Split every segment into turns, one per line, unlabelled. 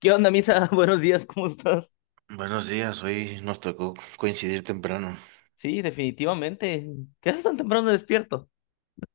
¿Qué onda, Misa? Buenos días, ¿cómo estás?
Buenos días, hoy nos tocó coincidir temprano.
Sí, definitivamente. ¿Qué haces tan temprano despierto?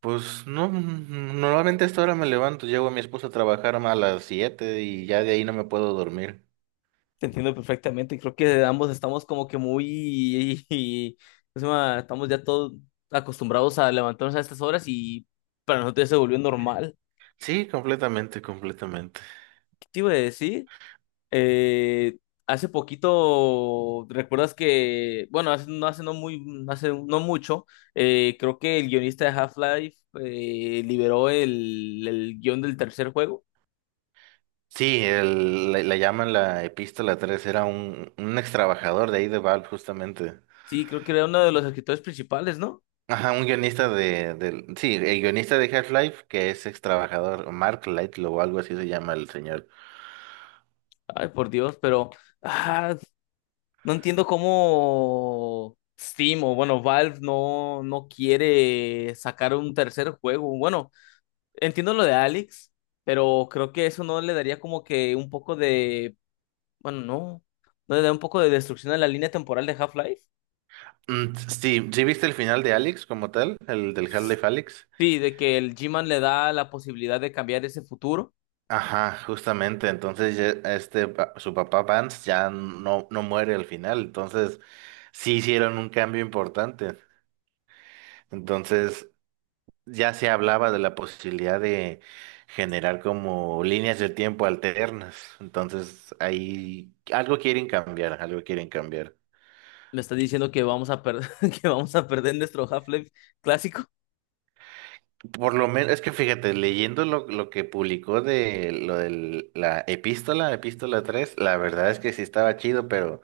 Pues no, normalmente a esta hora me levanto, llevo a mi esposa a trabajar a las 7 y ya de ahí no me puedo dormir.
Te entiendo perfectamente. Creo que ambos estamos como que muy... ¿Cómo se llama? Estamos ya todos acostumbrados a levantarnos a estas horas y para nosotros ya se volvió normal.
Sí, completamente, completamente.
¿Qué te iba a decir? Eh, Hace poquito, ¿recuerdas que... Bueno, hace no muy... Hace no mucho, creo que el guionista de Half-Life liberó el guión del tercer juego.
Sí, le llaman la Epístola 3, era un ex trabajador de ahí de Valve justamente.
Sí, creo que era uno de los escritores principales, ¿no?
Ajá, un guionista de el guionista de Half-Life que es ex trabajador, Mark Lightlow o algo así se llama el señor.
Ay, por Dios, pero ah, no entiendo cómo Steam o bueno, Valve no quiere sacar un tercer juego. Bueno, entiendo lo de Alex, pero creo que eso no le daría como que un poco de, bueno, no, no le da un poco de destrucción a la línea temporal de Half-Life.
Mm, sí, ¿sí viste el final de Alex como tal? El del Half-Life Alyx.
Sí, de que el G-Man le da la posibilidad de cambiar ese futuro.
Ajá, justamente. Entonces, ya, su papá Vance ya no muere al final. Entonces, sí hicieron un cambio importante. Entonces, ya se hablaba de la posibilidad de generar como líneas del tiempo alternas. Entonces, ahí algo quieren cambiar, algo quieren cambiar.
Le está diciendo que vamos a perder, que vamos a perder nuestro Half-Life clásico.
Por lo menos, es que fíjate, leyendo lo que publicó de lo de la epístola tres, la verdad es que sí estaba chido, pero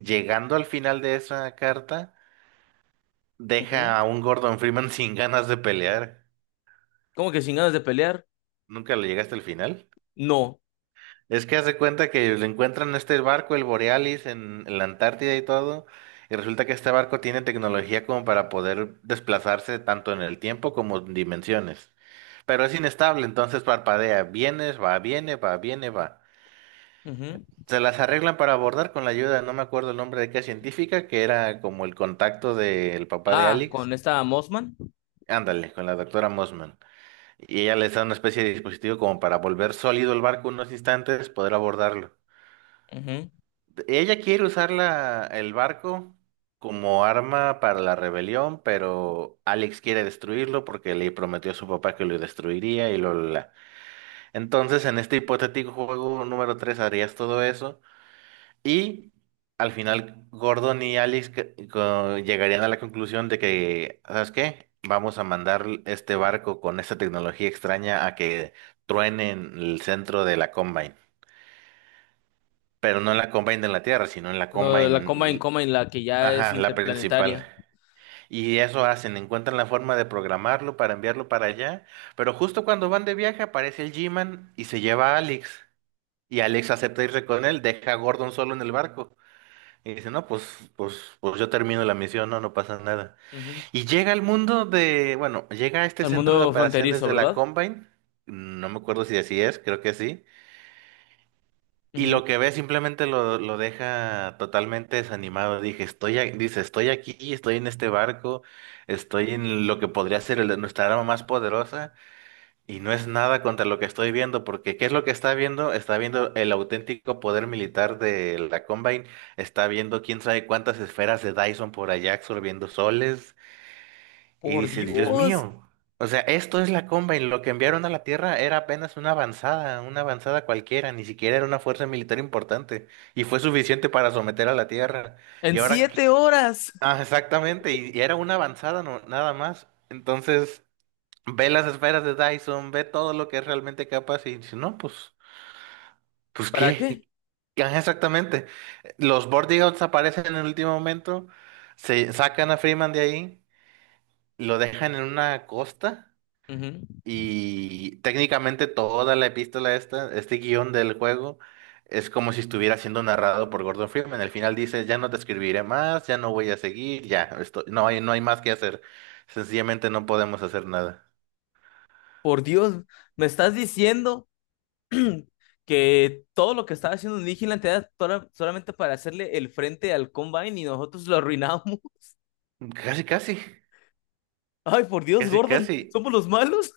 llegando al final de esa carta, deja a un Gordon Freeman sin ganas de pelear.
¿Cómo que sin ganas de pelear?
Nunca le llegaste al final.
No.
Es que hace cuenta que le encuentran este barco, el Borealis, en la Antártida y todo, y resulta que este barco tiene tecnología como para poder desplazarse tanto en el tiempo como en dimensiones. Pero es inestable, entonces parpadea, vienes, va, viene, va, viene, va.
Ujú.
Se las arreglan para abordar con la ayuda, no me acuerdo el nombre de qué científica, que era como el contacto del papá de
Ah, con
Alex.
esta Mossman.
Ándale, con la doctora Mossman. Y ella les da una especie de dispositivo como para volver sólido el barco unos instantes, poder abordarlo.
Ujú.
Ella quiere usar el barco como arma para la rebelión, pero Alex quiere destruirlo porque le prometió a su papá que lo destruiría y lo la. Entonces, en este hipotético juego número 3, harías todo eso, y al final Gordon y Alex llegarían a la conclusión de que, ¿sabes qué? Vamos a mandar este barco con esta tecnología extraña a que truene en el centro de la Combine. Pero no en la Combine de la Tierra, sino en la
Lo de la
Combine,
Combine Combine, la que ya es
ajá, la principal.
interplanetaria.
Y eso hacen, encuentran la forma de programarlo para enviarlo para allá. Pero justo cuando van de viaje aparece el G-Man y se lleva a Alex. Y Alex acepta irse con él, deja a Gordon solo en el barco. Y dice, no, pues yo termino la misión, no, no pasa nada.
Ujú.
Y llega al mundo de, bueno, llega a este
Al
centro de
mundo
operaciones
fronterizo,
de la
¿verdad?
Combine, no me acuerdo si así es, creo que sí. Y
Ujú.
lo que ve simplemente lo deja totalmente desanimado. Dije, dice, estoy aquí, estoy en este barco, estoy en lo que podría ser el de nuestra arma más poderosa. Y no es nada contra lo que estoy viendo, porque ¿qué es lo que está viendo? Está viendo el auténtico poder militar de la Combine, está viendo quién sabe cuántas esferas de Dyson por allá absorbiendo soles, y
Por
dice, Dios
Dios,
mío, o sea, esto es la Combine, lo que enviaron a la Tierra era apenas una avanzada cualquiera, ni siquiera era una fuerza militar importante, y fue suficiente para someter a la Tierra.
en
Y ahora, ¿qué?
7 horas.
Ah, exactamente, y era una avanzada no, nada más. Entonces ve las esferas de Dyson, ve todo lo que es realmente capaz y dice, no, pues
¿Para qué?
qué. Ajá, exactamente. Los Bordigouts aparecen en el último momento, se sacan a Freeman de ahí, lo dejan en una costa
Ujú.
y técnicamente toda la epístola esta, este guión del juego, es como si estuviera siendo narrado por Gordon Freeman. Al final dice, ya no te escribiré más, ya no voy a seguir, ya, esto, no hay más que hacer. Sencillamente no podemos hacer nada.
Por Dios, me estás diciendo que todo lo que estaba haciendo Vigilante era tola- solamente para hacerle el frente al Combine y nosotros lo arruinamos.
Casi, casi,
Ay, por Dios,
casi,
Gordon,
casi.
¿somos los malos?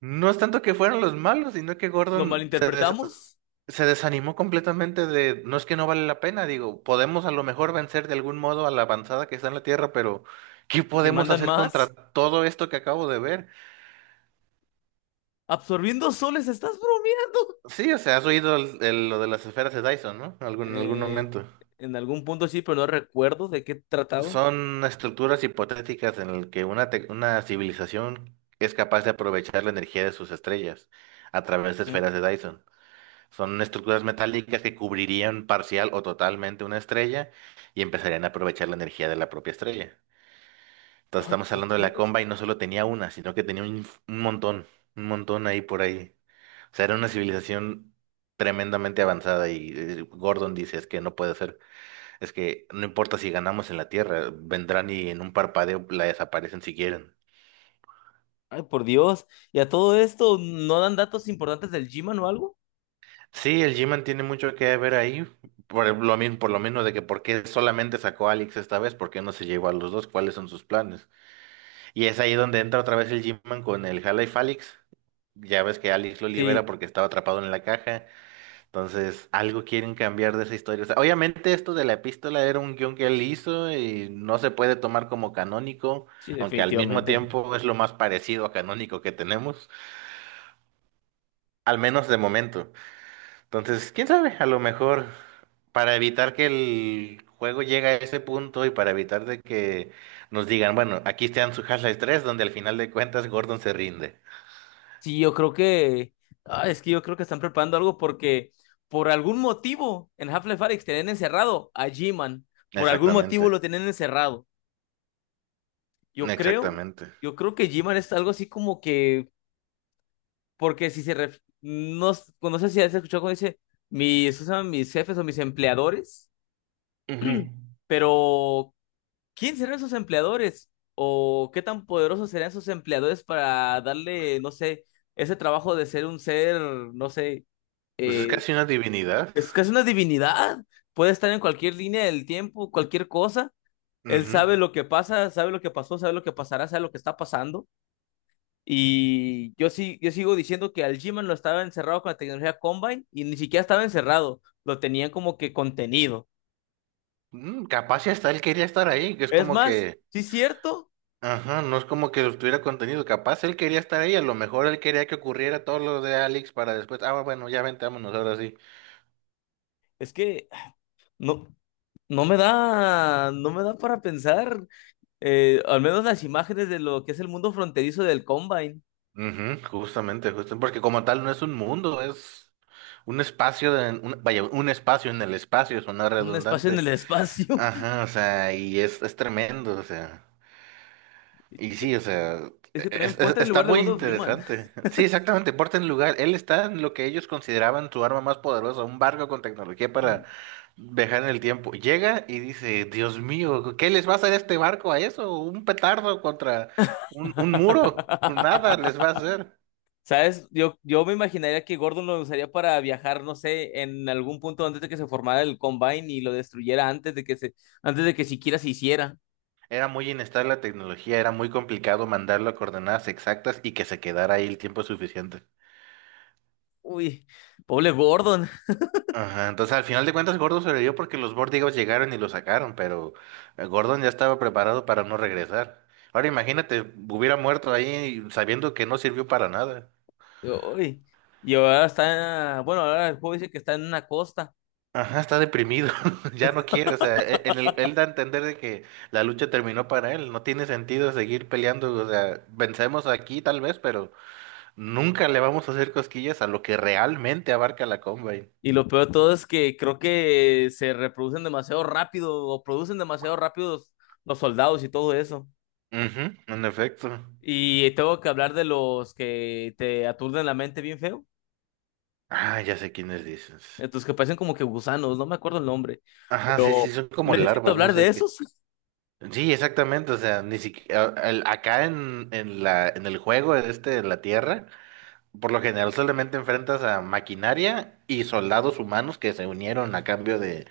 No es tanto que fueron los malos, sino que
¿Lo malinterpretamos?
Se desanimó completamente de, no es que no vale la pena, digo, podemos a lo mejor vencer de algún modo a la avanzada que está en la Tierra, pero ¿qué
¿Y si
podemos
mandan
hacer contra
más?
todo esto que acabo de ver?
¿Absorbiendo soles? ¿Estás bromeando?
Sí, o sea, has oído lo de las esferas de Dyson, ¿no? En algún
Eh,
momento.
en algún punto sí, pero no recuerdo de qué trataba.
Son estructuras hipotéticas en las que una civilización es capaz de aprovechar la energía de sus estrellas a través de
¿Mm?
esferas de Dyson. Son estructuras metálicas que cubrirían parcial o totalmente una estrella y empezarían a aprovechar la energía de la propia estrella. Entonces
Ay,
estamos
por
hablando de la
Dios.
comba y no solo tenía una, sino que tenía un montón ahí por ahí. O sea, era una civilización tremendamente avanzada y Gordon dice, es que no puede ser, es que no importa si ganamos en la Tierra, vendrán y en un parpadeo la desaparecen si quieren.
Ay, por Dios. ¿Y a todo esto no dan datos importantes del G-Man o algo?
Sí, el G-Man tiene mucho que ver ahí, por lo mismo, por lo menos de que por qué solamente sacó a Alex esta vez, por qué no se llevó a los dos, cuáles son sus planes. Y es ahí donde entra otra vez el G-Man con el Half-Life Alyx. Ya ves que Alex lo libera
Sí,
porque estaba atrapado en la caja, entonces algo quieren cambiar de esa historia. O sea, obviamente esto de la epístola era un guión que él hizo y no se puede tomar como canónico,
sí,
aunque al mismo
definitivamente.
tiempo es lo más parecido a canónico que tenemos, al menos de momento. Entonces, quién sabe, a lo mejor para evitar que el juego llegue a ese punto y para evitar de que nos digan, bueno, aquí están su Half-Life 3, donde al final de cuentas Gordon se rinde.
Sí, yo creo que... Ah, es que yo creo que están preparando algo porque por algún motivo en Half-Life Alyx tenían encerrado a G-Man. Por algún
Exactamente,
motivo lo tenían encerrado. Yo creo,
exactamente.
yo creo que G-Man es algo así como que porque si se... ref- No, s- no sé si has escuchado cuando dice mis, ¿cómo se llaman? Mis jefes o mis empleadores,
Ujú.
pero ¿quién serán sus empleadores? ¿O qué tan poderosos serán sus empleadores para darle, no sé, ese trabajo de ser un ser, no sé,
Pues es
eh,
casi una divinidad.
es casi una divinidad? Puede estar en cualquier línea del tiempo, cualquier cosa. Él
Ujú.
sabe lo que pasa, sabe lo que pasó, sabe lo que pasará, sabe lo que está pasando. Y yo sí, yo sigo diciendo que al G-Man lo estaba encerrado con la tecnología Combine y ni siquiera estaba encerrado, lo tenían como que contenido.
Mm, capaz y hasta él quería estar ahí, que es
Es
como
más,
que,
sí es cierto,
ajá, no es como que tuviera contenido, capaz él quería estar ahí, a lo mejor él quería que ocurriera todo lo de Alex para después, ah, bueno, ya vente, vámonos ahora sí.
es que no, no me da, no me da para pensar, al menos las imágenes de lo que es el mundo fronterizo del Combine,
Ujú, justamente, justo, porque como tal no es un mundo, es un espacio, vaya, un espacio en el espacio, suena
un espacio en
redundante.
el espacio.
Ajá, o sea, y es tremendo, o sea, y sí, o sea,
Es que también ponte en el
está
lugar de
muy
Gordon Freeman.
interesante. Sí, exactamente, porta en lugar, él está en lo que ellos consideraban su arma más poderosa, un barco con tecnología para viajar en el tiempo. Llega y dice, Dios mío, ¿qué les va a hacer este barco a eso? ¿Un petardo contra un muro? Nada les va a hacer.
¿Sabes? Yo me imaginaría que Gordon lo usaría para viajar, no sé, en algún punto antes de que se formara el Combine y lo destruyera antes de que se, antes de que siquiera se hiciera.
Era muy inestable la tecnología, era muy complicado mandarlo a coordenadas exactas y que se quedara ahí el tiempo suficiente.
Uy, pobre Gordon.
Ajá, entonces al final de cuentas Gordon sobrevivió porque los Vortigos llegaron y lo sacaron, pero Gordon ya estaba preparado para no regresar. Ahora imagínate, hubiera muerto ahí sabiendo que no sirvió para nada.
Uy. Y ahora está, bueno, ahora el juego dice que está en una costa.
Ajá, está deprimido, ya no quiere, o sea, él da a entender de que la lucha terminó para él, no tiene sentido seguir peleando, o sea, vencemos aquí tal vez, pero... Nunca le vamos a hacer cosquillas a lo que realmente abarca la Combine.
Y lo peor de todo es que creo que se reproducen demasiado rápido o producen demasiado rápido los soldados y todo eso.
Ujú, en efecto.
Y tengo que hablar de los que te aturden la mente bien feo.
Ah, ya sé quiénes dices.
Estos que parecen como que gusanos, no me acuerdo el nombre.
Ajá, sí, sí,
Pero
son como
necesito
larvas, no
hablar de
sé qué.
esos. Sí,
Sí, exactamente, o sea, ni siquiera el- acá en en el juego este de la Tierra, por lo general solamente enfrentas a maquinaria y soldados humanos que se unieron a cambio de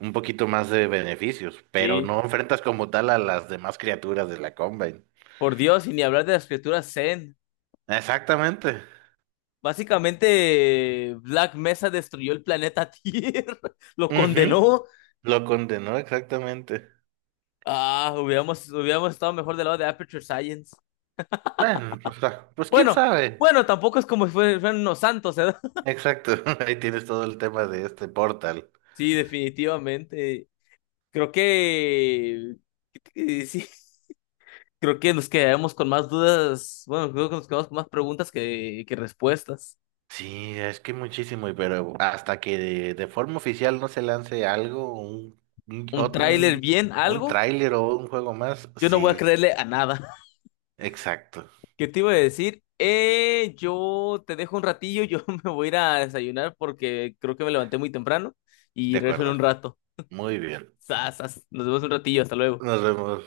un poquito más de beneficios, pero
sí,
no enfrentas como tal a las demás criaturas de la Combine.
por Dios, y ni hablar de las criaturas Zen.
Exactamente.
Básicamente, Black Mesa destruyó el planeta Tierra, lo
Ujú.
condenó.
Lo condenó exactamente.
Ah, hubiéramos, hubiéramos estado mejor del lado de Aperture Science.
Bueno, o sea, pues quién
Bueno,
sabe.
bueno, tampoco es como si fue- fueran unos santos, ¿verdad?
Exacto, ahí tienes todo el tema de este portal.
Sí, definitivamente. Creo que sí, creo que nos quedamos con más dudas. Bueno, creo que nos quedamos con más preguntas que respuestas.
Sí, es que muchísimo, y pero hasta que de forma oficial no se lance algo, un,
¿Un
ot-
tráiler
un,
bien?
un
¿Algo?
tráiler o un juego más,
Yo no voy a
sí,
creerle a nada.
exacto,
¿Qué te iba a decir? Yo te dejo un ratillo, yo me voy a ir a desayunar porque creo que me levanté muy temprano
de
y regreso en
acuerdo.
un rato.
Muy bien,
Sas, sas. Nos vemos un ratillo, hasta luego.
nos vemos.